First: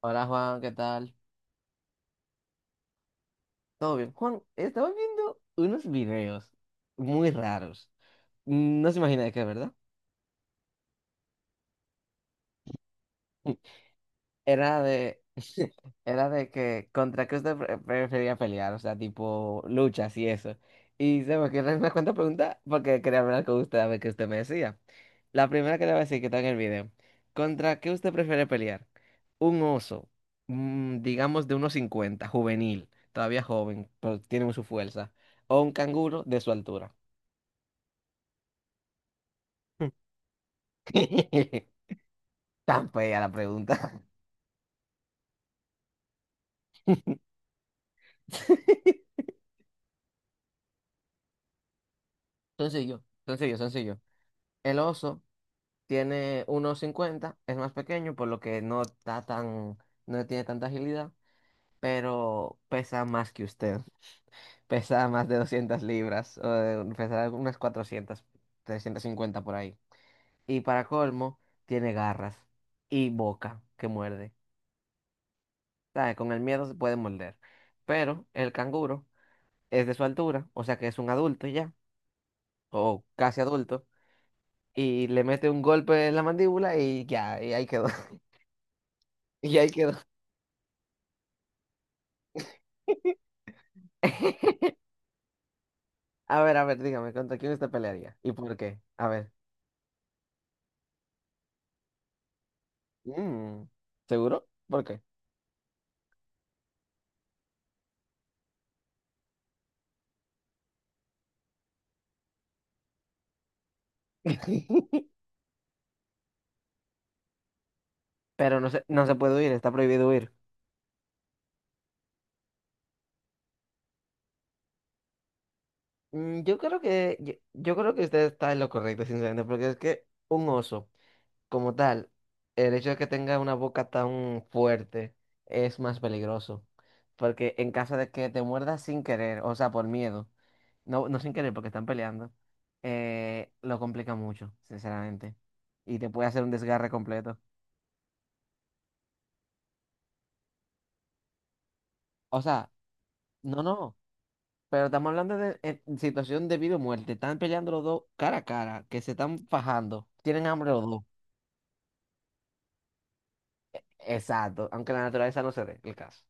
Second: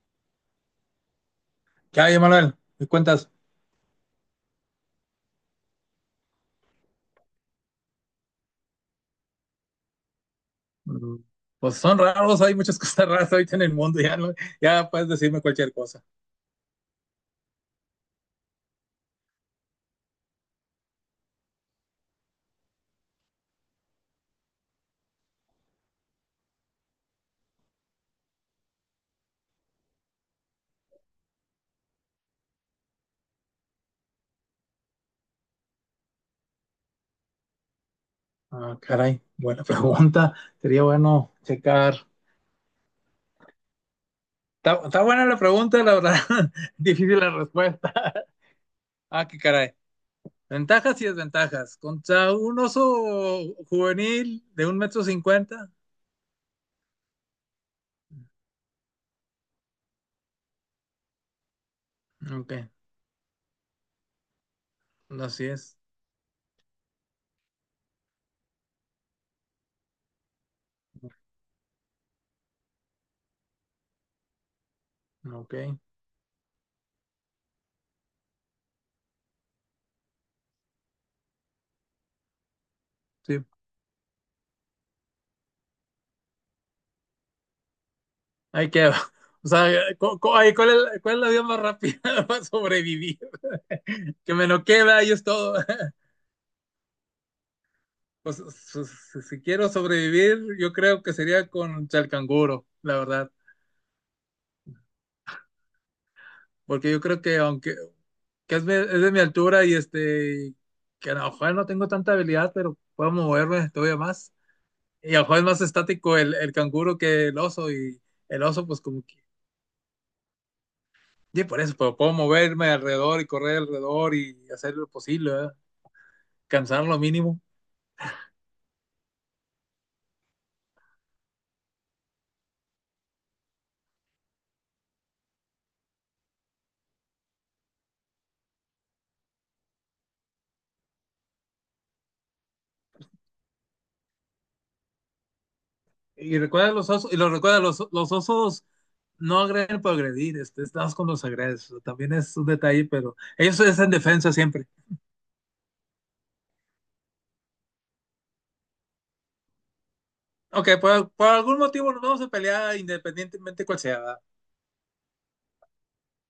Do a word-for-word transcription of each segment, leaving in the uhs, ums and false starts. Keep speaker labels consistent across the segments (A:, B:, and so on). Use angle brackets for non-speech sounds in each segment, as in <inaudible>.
A: Hola Juan, ¿qué tal?
B: ¿Qué hay, Manuel? ¿Me cuentas?
A: ¿Todo bien? Juan, estaba viendo unos videos muy raros. No se imagina de qué, ¿verdad?
B: Mm, pues son raros, hay muchas <laughs> cosas raras ahorita en el
A: <laughs>
B: mundo, ya, no-
A: Era
B: ya puedes
A: de,
B: decirme cualquier
A: <laughs>
B: cosa.
A: era de que contra qué usted pre- prefería pelear, o sea, tipo luchas y eso. Y se me ocurrió una cuanta pregunta porque quería hablar con usted a ver qué usted me decía. La primera que le voy a decir que está en el video. ¿Contra qué usted prefiere pelear? Un oso, mm, digamos de unos cincuenta juvenil, todavía joven, pero tiene su fuerza. O un canguro de su altura.
B: Ah, caray, buena pregunta, sería bueno
A: <laughs>
B: checar.
A: Tan fea la pregunta.
B: Está, está buena la pregunta, la verdad, <laughs> difícil la respuesta. <laughs>
A: <laughs>
B: Ah, qué caray. Ventajas y desventajas. Contra un
A: Sencillo,
B: oso
A: sencillo, sencillo.
B: juvenil de un
A: El
B: metro
A: oso.
B: cincuenta.
A: Tiene uno cincuenta, es más pequeño, por lo que no está tan, no tiene tanta agilidad,
B: Ok,
A: pero pesa más que usted. <laughs> Pesa más de
B: así es.
A: doscientas libras, o de- pesa unas cuatrocientas, cincuenta por ahí. Y para colmo, tiene garras y boca que muerde.
B: Ok,
A: ¿Sabe? Con el miedo se puede morder. Pero el canguro es de su altura, o sea que es un adulto ya, o casi
B: sí,
A: adulto, y le mete un golpe en la mandíbula y ya, y ahí quedó. <laughs>
B: ahí queda. <laughs> O
A: Y ahí
B: sea,
A: quedó.
B: cu- cu- ahí, ¿cuál es, cuál es la vía más rápida <laughs> para sobrevivir? Que me lo
A: <laughs>
B: queda y es todo. <laughs>
A: A ver, a ver, dígame, ¿contra quién usted pelearía? ¿Y
B: Pues,
A: por qué?
B: si,
A: A ver.
B: si quiero sobrevivir, yo creo que sería con chalcanguro, la verdad.
A: Mm, ¿seguro? ¿Por qué?
B: Porque yo creo que aunque que es, mi- es de mi altura y este, que a lo mejor no tengo tanta habilidad, pero puedo moverme todavía más.
A: <laughs>
B: Y a lo mejor es más estático el, el canguro que el oso y el
A: Pero
B: oso
A: no
B: pues
A: se,
B: como
A: no se
B: que...
A: puede huir, está prohibido huir.
B: Y por eso, pero puedo moverme alrededor y correr alrededor y hacer lo posible, ¿verdad?
A: Mm, Yo creo
B: Cansar lo
A: que, yo,
B: mínimo.
A: yo creo que usted está en lo correcto, sinceramente, porque es que un oso, como tal, el hecho de que tenga una boca tan fuerte es más peligroso. Porque en caso de que te muerdas sin querer, o sea, por miedo, no, no sin querer porque están peleando, eh, lo complica mucho, sinceramente. Y te puede
B: Y
A: hacer un
B: recuerda
A: desgarre
B: los osos, y lo
A: completo.
B: recuerda, los, los osos no agreden por agredir, este, estás con los agredes, también es
A: O
B: un
A: sea,
B: detalle, pero ellos
A: no,
B: es en
A: no,
B: defensa siempre.
A: pero estamos hablando de, eh, situación de vida o muerte. Están peleando los dos cara a cara, que se están fajando. Tienen
B: Ok,
A: hambre los dos.
B: por, por algún motivo nos vamos a pelear independientemente cuál sea, ¿verdad?
A: Exacto, aunque la naturaleza no se dé el caso.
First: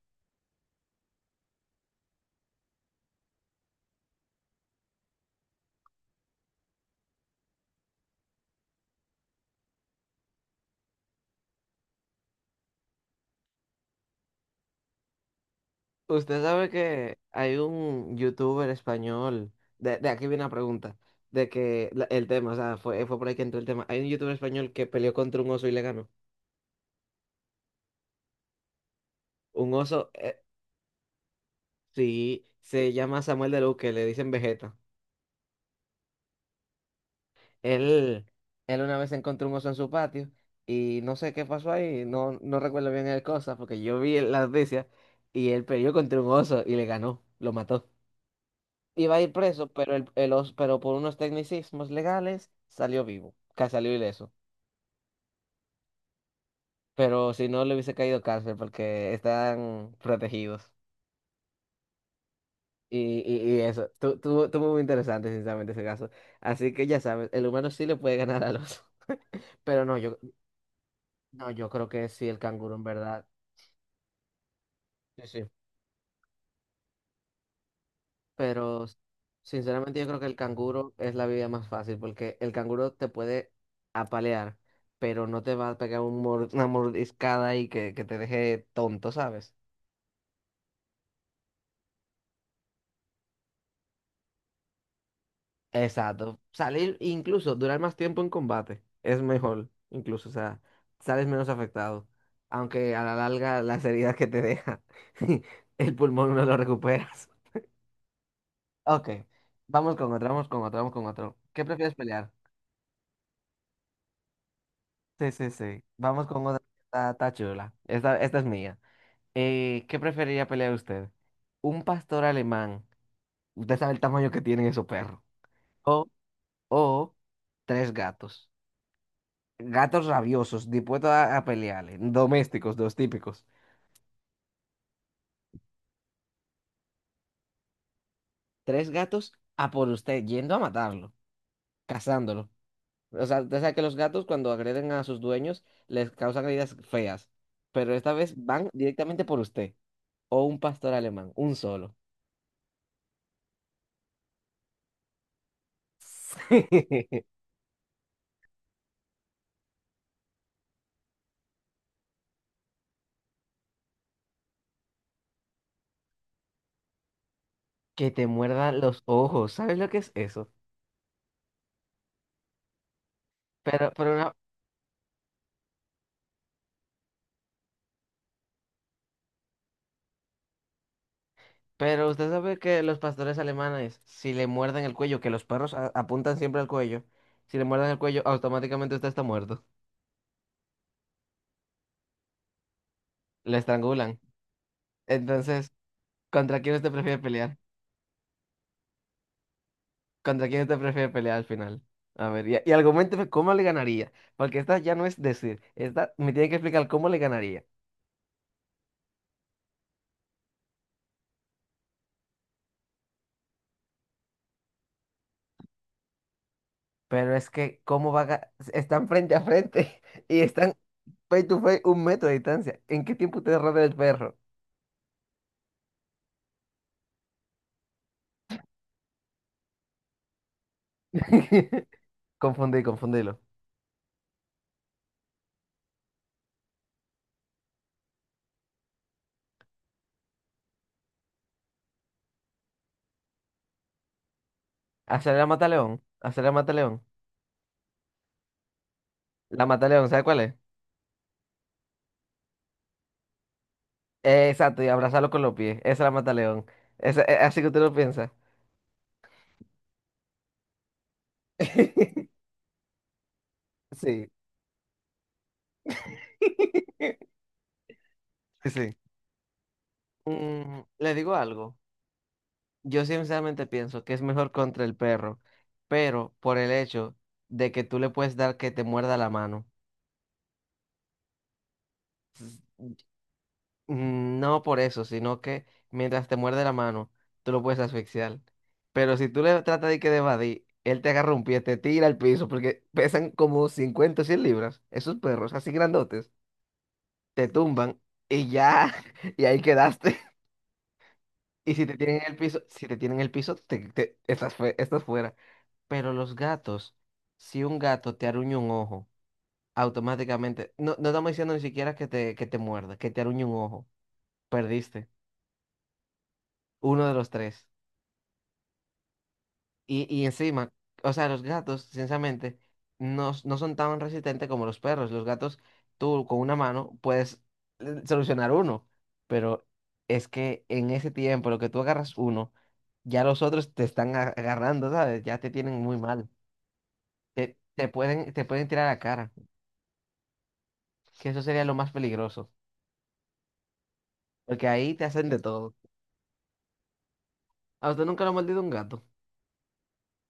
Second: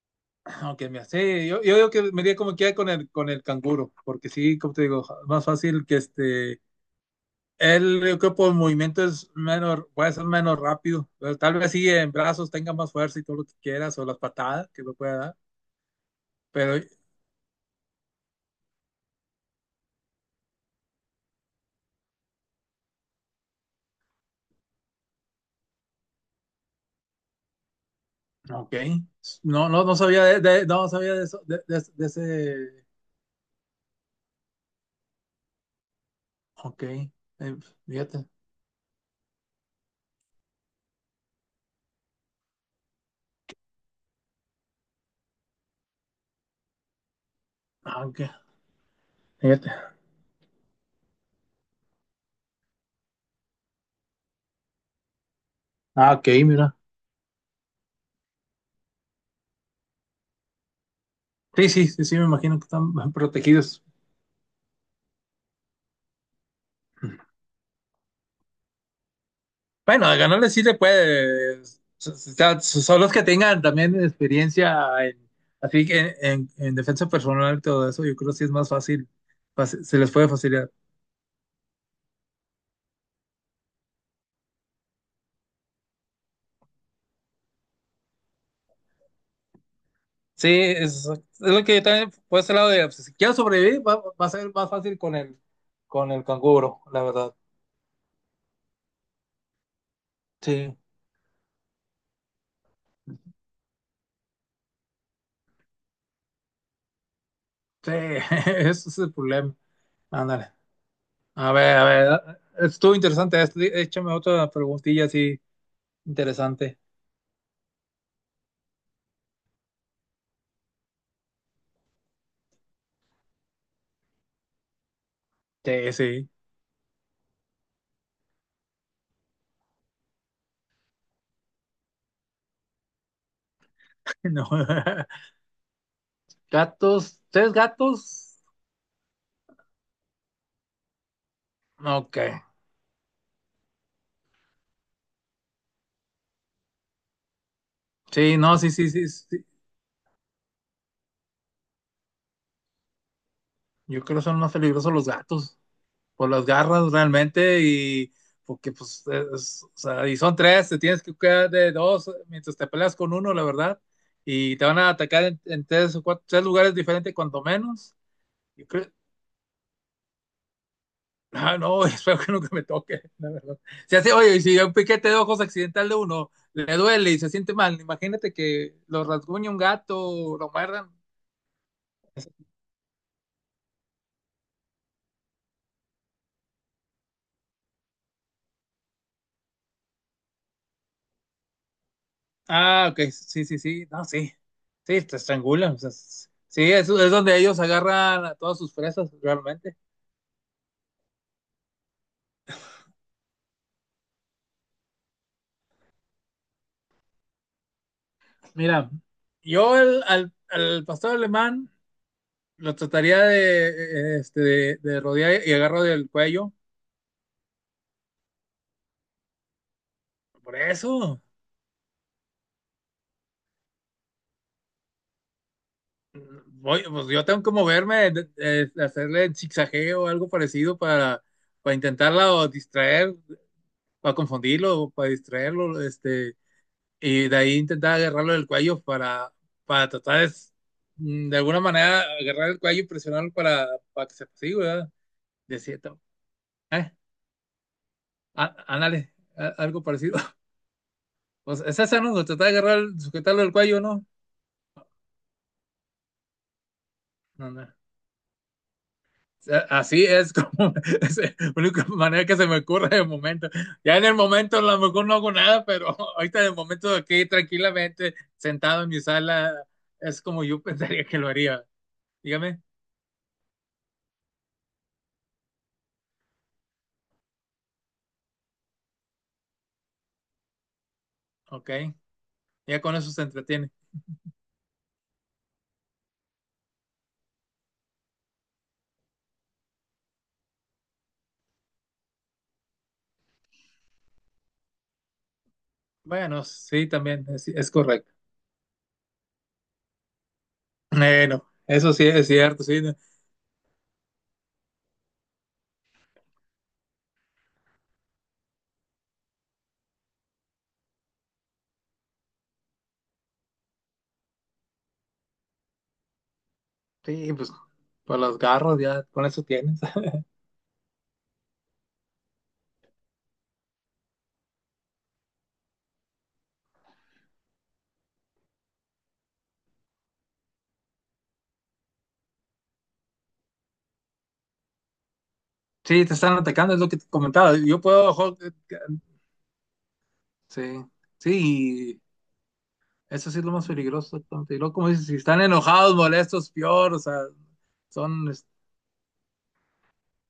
B: Ah, ok, mira, sí, yo, yo digo que me iría como quiera con el, con el canguro, porque sí, como te digo, más fácil que este, él, yo creo por movimiento es menos, puede ser menos rápido, pero tal vez sí en brazos tenga más fuerza y todo lo que quieras, o las patadas que lo pueda dar.
A: Usted sabe
B: Pero
A: que hay un youtuber español, de, de aquí viene la pregunta, de que la- el tema, o sea, fue, fue por ahí que entró el tema. Hay un youtuber español que peleó contra un oso y le ganó.
B: ok. No,
A: Un
B: no, no
A: oso,
B: sabía
A: eh,
B: de, de- no sabía de eso, de, de- de
A: sí,
B: ese.
A: se llama Samuel de Luz, le dicen Vegeta.
B: Ok. Eh,
A: Él,
B: fíjate.
A: él una vez encontró un oso en su patio y no sé qué pasó ahí, no, no recuerdo bien el cosa, porque yo vi la noticia y él peleó contra un oso y le ganó, lo mató.
B: Ah, ok.
A: Iba a ir preso,
B: Fíjate.
A: pero, el, el oso- pero por unos tecnicismos legales salió vivo, ca- salió ileso.
B: Ah, ok, mira.
A: Pero si no, le hubiese caído cárcel porque están protegidos.
B: Sí, sí, sí, sí, me imagino que están
A: Y, y, y
B: protegidos.
A: eso, tu- tuvo tuvo muy interesante, sinceramente, ese caso. Así que ya sabes, el humano sí le puede ganar al oso. <laughs> Pero no,
B: Bueno,
A: yo,
B: de ganarle sí le
A: no,
B: puede.
A: yo creo que
B: So-
A: sí, el
B: so-
A: canguro en
B: Son los que
A: verdad.
B: tengan también experiencia
A: Sí,
B: en,
A: sí.
B: así que en, en- en defensa personal y todo eso, yo creo que sí es más
A: Pero
B: fácil, fácil- se
A: sinceramente yo
B: les
A: creo que
B: puede
A: el
B: facilitar.
A: canguro es la vida más fácil porque el canguro te puede apalear, pero no te va a pegar un mor- una mordiscada y que, que te deje tonto, ¿sabes?
B: Sí, es, es lo que yo también por ese lado de pues, si quiero sobrevivir, va, va a ser más fácil con el con el
A: Exacto.
B: canguro,
A: Salir,
B: la verdad.
A: incluso durar más tiempo en combate es mejor, incluso, o sea,
B: Sí,
A: sales menos afectado, aunque a la larga las heridas que te deja, <laughs> el pulmón no lo recuperas. <laughs>
B: sí, <laughs> ese es
A: Ok,
B: el problema.
A: vamos con otro, vamos
B: Ándale.
A: con otro, vamos con otro.
B: A
A: ¿Qué
B: ver, a
A: prefieres
B: ver,
A: pelear?
B: ah, estuvo interesante esto. Dí- Échame otra preguntilla
A: Sí,
B: así
A: sí, sí. Vamos con otra que
B: interesante.
A: Está, está chula. Esta, esta es mía. Eh, ¿qué preferiría pelear usted? ¿Un pastor alemán? Usted sabe el tamaño que tienen esos perros.
B: Sí,
A: O,
B: sí.
A: o tres gatos. Gatos rabiosos, dispuestos a, a pelearle. Domésticos, los típicos.
B: <laughs> No. Gatos, ¿tres gatos?
A: Tres gatos a por usted, yendo a matarlo,
B: Ok.
A: cazándolo. O sea, usted sabe que los gatos cuando agreden a sus dueños les causan heridas feas. Pero esta vez
B: Sí, no,
A: van
B: sí, sí, sí,
A: directamente por
B: sí.
A: usted. O un pastor alemán, un solo.
B: Yo creo que son más peligrosos los gatos por las
A: Sí.
B: garras
A: <laughs>
B: realmente y porque pues, es- o sea, y son tres, te tienes que cuidar de dos mientras te peleas con uno, la verdad. Y te van a atacar en, en tres o cuatro, tres lugares diferentes cuanto menos.
A: Que te
B: Yo
A: muerdan
B: creo-
A: los ojos, ¿sabes lo que es eso?
B: Ah, no, <laughs> espero que nunca me toque, la verdad.
A: Pero,
B: Si hace,
A: pero, una-
B: oye, y si un piquete de ojos accidental de uno le duele y se siente mal, imagínate que lo rasguñe un gato, lo muerdan.
A: pero usted sabe que los pastores alemanes, si le muerden el cuello, que los perros a- apuntan siempre al cuello, si le muerden el cuello, automáticamente usted está muerto.
B: Ah, ok, sí,
A: Le
B: sí, sí, no,
A: estrangulan.
B: sí, sí, te
A: Entonces,
B: estrangulan. O sea, s-
A: ¿contra
B: sí,
A: quién
B: es,
A: usted
B: es
A: prefiere
B: donde
A: pelear?
B: ellos agarran a todas sus presas, realmente.
A: ¿Contra quién usted prefiere pelear al final? A ver, y, y argumente cómo le ganaría, porque esta ya no es decir, esta me tiene que explicar cómo le ganaría.
B: Mira, yo el- al, al pastor alemán lo trataría de, eh, este, de, de rodear y agarro del cuello,
A: Pero es que, ¿cómo va a? ga- Están frente a frente <laughs> y
B: por
A: están
B: eso.
A: face to face, un metro de distancia. ¿En qué tiempo ustedes rodean el perro?
B: Voy, pues yo tengo que moverme, de- de- hacerle el zigzagueo o algo parecido para, para
A: <laughs>
B: intentarla
A: Confundí,
B: distraer,
A: confundílo.
B: para confundirlo, para distraerlo, este, y de ahí intentar agarrarlo del cuello para, para tratar de, s- mm, de alguna manera agarrar el cuello y presionarlo para, para que se siga, ¿verdad?
A: Hacer la
B: De
A: mata
B: cierto.
A: león. Hacer la mata
B: Eh,
A: león.
B: á- ándale, a-
A: La
B: algo
A: mata león,
B: parecido.
A: ¿sabe
B: <laughs>
A: cuál es?
B: Pues esa es esa, ¿no? Tratar de agarrar, sujetarlo del cuello, ¿no?
A: Eh, exacto, y abrazarlo con los pies. Esa es la mata león. Esa, eh,
B: No,
A: así
B: no.
A: que usted lo piensa.
B: Así es como <laughs> es la única manera que se
A: <laughs>
B: me ocurre de momento. Ya en el
A: Sí,
B: momento a lo mejor no hago nada, pero <laughs> ahorita en el momento
A: <laughs>
B: aquí tranquilamente
A: sí,
B: sentado en
A: sí.
B: mi sala es como yo <laughs>
A: Mm,
B: pensaría
A: le
B: que lo
A: digo
B: haría.
A: algo.
B: Dígame,
A: Yo sinceramente pienso que es mejor contra el perro, pero por el hecho de que tú le puedes dar que te muerda la mano.
B: ok,
A: Pues,
B: ya con eso se entretiene.
A: mm, no por eso, sino que mientras te muerde la mano, tú lo puedes asfixiar. Pero si tú le tratas de que de evadir, él te agarra un pie, te tira al piso, porque pesan como cincuenta o cien libras, esos perros así grandotes,
B: Bueno, sí, también
A: te
B: es, es
A: tumban
B: correcto.
A: y ya, <laughs> y ahí quedaste. <laughs>
B: Bueno,
A: Y si
B: eso
A: te
B: sí
A: tienen en
B: es
A: el piso,
B: cierto, sí,
A: si
B: ¿no?
A: te tienen en el piso, te, te- estás, fue- estás fuera. Pero los gatos, si un gato te aruña un ojo, automáticamente, no, no estamos diciendo ni siquiera que te, que te, muerda, que te aruñe un ojo, perdiste. Uno de los
B: Sí, pues
A: tres.
B: por los garros ya con eso tienes.
A: Y,
B: <laughs>
A: y encima, o sea, los gatos, sinceramente, no, s- no son tan resistentes como los perros. Los gatos, tú con una mano puedes eh, solucionar uno, pero es que en ese tiempo, lo que tú agarras uno, ya los otros te están a- agarrando, ¿sabes? Ya te tienen muy
B: Sí, te
A: mal.
B: están atacando, es lo que te
A: Te,
B: comentaba. Yo
A: te
B: puedo,
A: pueden,
B: jo-
A: te
B: eh,
A: pueden tirar a la cara,
B: sí,
A: que eso sería lo más
B: sí,
A: peligroso,
B: eso sí es lo más peligroso, tonto. Y
A: porque
B: luego, como
A: ahí te
B: dices, si
A: hacen de
B: están
A: todo.
B: enojados, molestos, peor, o sea,
A: ¿A usted nunca
B: son,
A: lo ha
B: es-
A: mordido un gato?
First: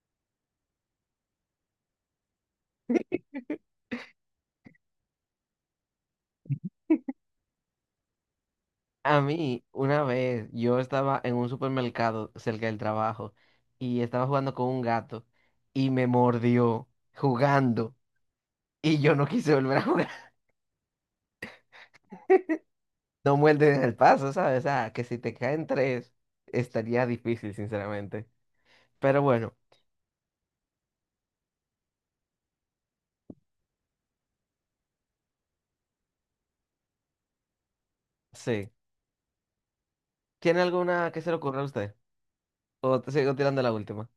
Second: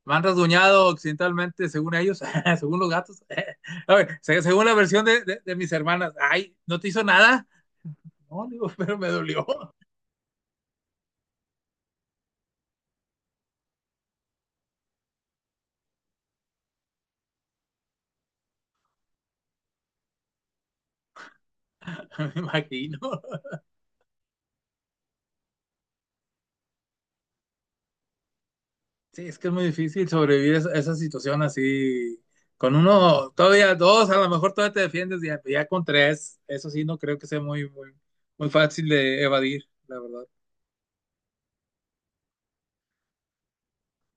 B: van rasguñado occidentalmente, según ellos, <laughs> según los gatos. <laughs> A ver, se- según la versión de, de- de mis hermanas, ay, ¿no te hizo nada? No, digo, <laughs> pero me
A: A
B: dolió,
A: mí, una vez, yo estaba en un supermercado cerca del trabajo y estaba jugando con un gato y me mordió jugando y yo no quise volver a jugar. <laughs>
B: <laughs> me imagino.
A: No muerden en el paso, ¿sabes? O sea, que si te caen tres, estaría difícil, sinceramente. Pero
B: Sí, es que es
A: bueno,
B: muy difícil sobrevivir esa, esa situación así. Con uno, todavía dos, a lo mejor todavía te defiendes, ya, ya con tres, eso sí, no creo que sea muy, muy, muy
A: sí.
B: fácil de evadir, la verdad.
A: ¿Tiene alguna que se le ocurra a usted? ¿O te sigo tirando la última?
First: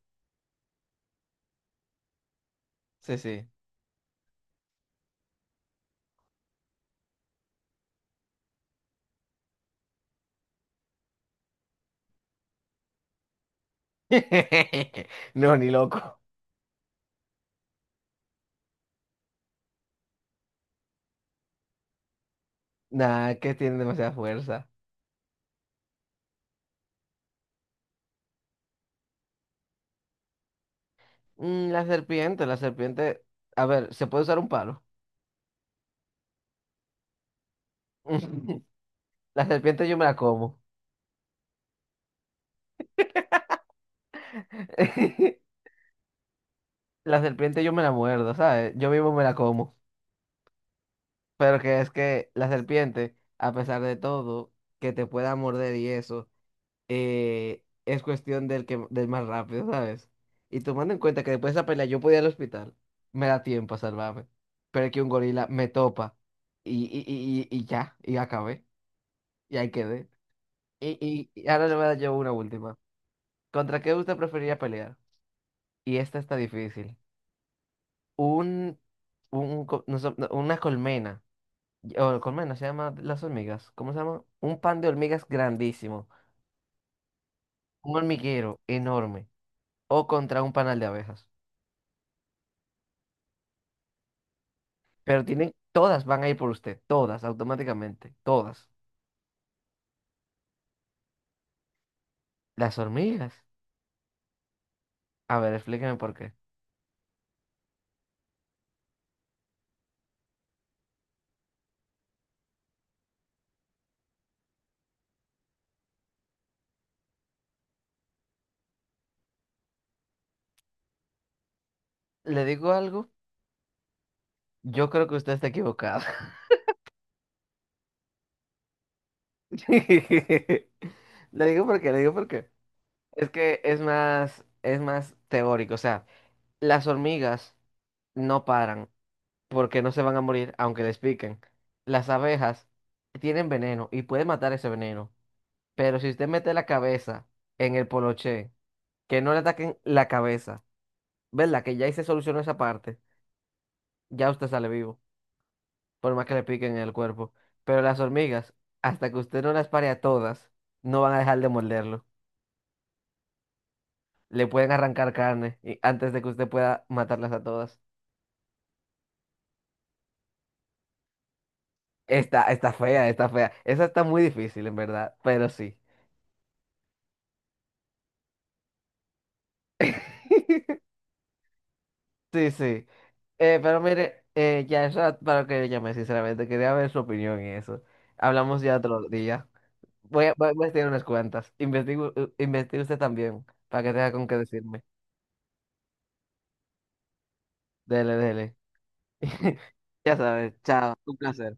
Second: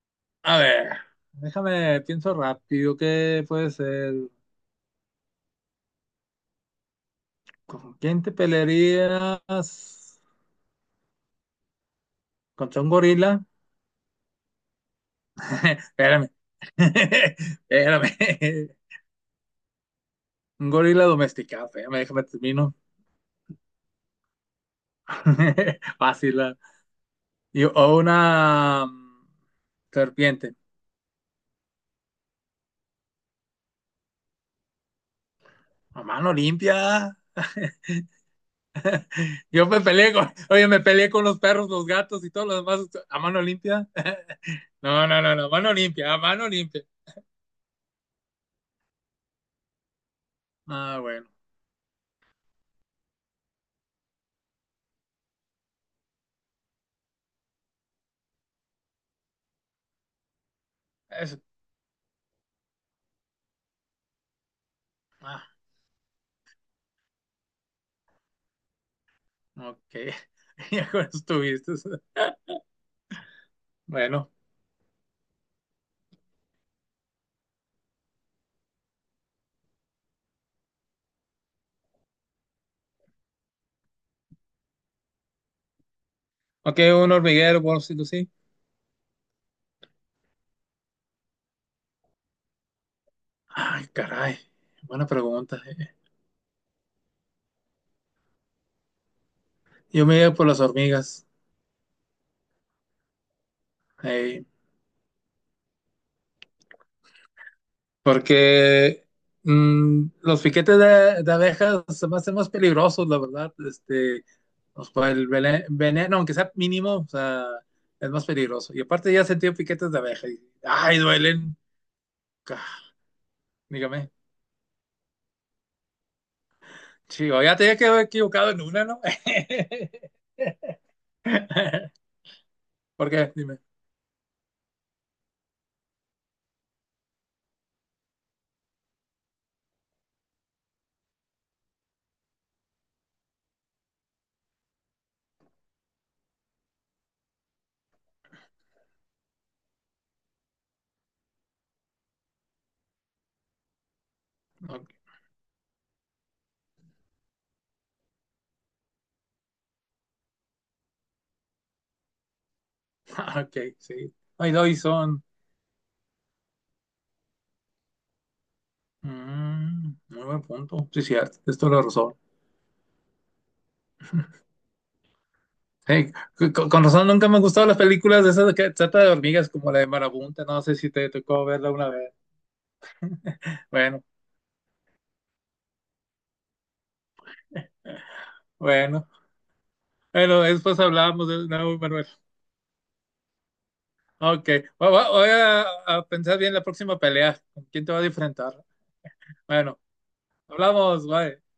B: A ver, déjame, pienso rápido,
A: Sí,
B: ¿qué
A: sí.
B: puede ser? ¿Con quién te pelearías? ¿Contra un gorila?
A: <laughs> No,
B: <laughs>
A: ni loco.
B: Espérame, <laughs> espérame. Un gorila domesticado, espérame, déjame termino.
A: Nah, que tienen demasiada fuerza.
B: <laughs> Fácil. Ah. Y- O una mm, serpiente.
A: Mm, la serpiente, la serpiente. A ver, ¿se puede usar un palo?
B: A mano limpia.
A: <laughs> La
B: Yo me
A: serpiente yo me
B: peleé
A: la
B: con,
A: como.
B: oye, me peleé con los perros, los gatos y todo lo demás a mano limpia. <laughs> No, no, no,
A: <laughs>
B: no, mano limpia, a mano limpia.
A: La serpiente yo me la muerdo, ¿sabes? Yo mismo me la como.
B: Ah, bueno.
A: Pero que es que la serpiente, a pesar de todo, que te pueda morder y eso, eh, es cuestión del que, del más rápido, ¿sabes? Y tomando en cuenta que
B: Eso.
A: después de esa pelea yo podía ir al hospital, me da tiempo a salvarme. Pero es que un gorila
B: Ah.
A: me topa y, y, y, y y ya, y acabé, y ahí
B: Ok,
A: quedé.
B: <laughs> ya
A: Y,
B: con eso
A: y, y ahora
B: estuviste.
A: le voy a dar yo una última. ¿Contra qué usted
B: Bueno,
A: preferiría pelear? Y esta está difícil. un, un co- no sé, no, una colmena. O colmena se llama las hormigas. ¿Cómo se llama? Un pan de hormigas grandísimo.
B: ok, un hormiguero, por
A: Un
B: si tú sí.
A: hormiguero enorme. O contra un panal de abejas.
B: Ay, caray, buena
A: Pero tienen,
B: pregunta. Eh.
A: todas van a ir por usted. Todas, automáticamente. Todas.
B: Yo me iba por las hormigas,
A: Las hormigas.
B: eh,
A: A ver, explíqueme por qué.
B: porque mm, los piquetes de, de abejas se me hacen más peligrosos, la verdad. Este, pues, por el vene- veneno, aunque sea mínimo, o sea, es más peligroso. Y aparte ya he sentido piquetes de abeja y, ay, duelen.
A: ¿Le
B: Ca-
A: digo algo?
B: Dígame.
A: Yo creo que usted está equivocado.
B: Chivo, ya te había quedado equivocado en una, ¿no? <laughs>
A: <laughs> Le digo por qué, le digo por qué.
B: ¿Por
A: Es
B: qué? Dime.
A: que es más, es más teórico. O sea, las hormigas no paran, porque no se van a morir aunque les piquen. Las abejas tienen veneno y pueden matar ese veneno, pero si usted mete la cabeza en el poloché, que no le ataquen la cabeza, ¿verdad? Que ya ahí se solucionó esa parte, ya usted sale
B: Ok.
A: vivo, por más que le piquen en el cuerpo. Pero las hormigas, hasta que usted no las pare a todas, no van a dejar de morderlo.
B: <laughs> Ah, ok, sí.
A: Le
B: Ay,
A: pueden arrancar
B: Dyson.
A: carne y- antes de que usted pueda matarlas a todas.
B: Mm, muy buen punto. Sí, cierto. Es toda la razón.
A: Está, está fea, está fea. Esa está muy difícil, en verdad, pero sí.
B: Hey, c- con, con razón nunca me han gustado las películas de esas de que trata de hormigas como la de Marabunta. No sé
A: <laughs>
B: si te tocó verla una vez.
A: Sí, sí. Eh, pero
B: Bueno,
A: mire, eh, ya es ra- para que le llame, sinceramente. Quería ver su opinión en eso. Hablamos ya otro
B: bueno.
A: día. Voy a,
B: Bueno,
A: voy a
B: después
A: investigar unas
B: hablamos de
A: cuantas.
B: nuevo, Manuel.
A: Investigo, eh, investigue usted también, para que tenga con qué
B: Ok.
A: decirme.
B: Voy, voy- voy a, a pensar bien la próxima pelea. ¿Con quién te va a
A: Dele, dele.
B: enfrentar?
A: <laughs>
B: Bueno,
A: Ya sabes, chao.
B: hablamos.
A: Un
B: Bye.
A: placer.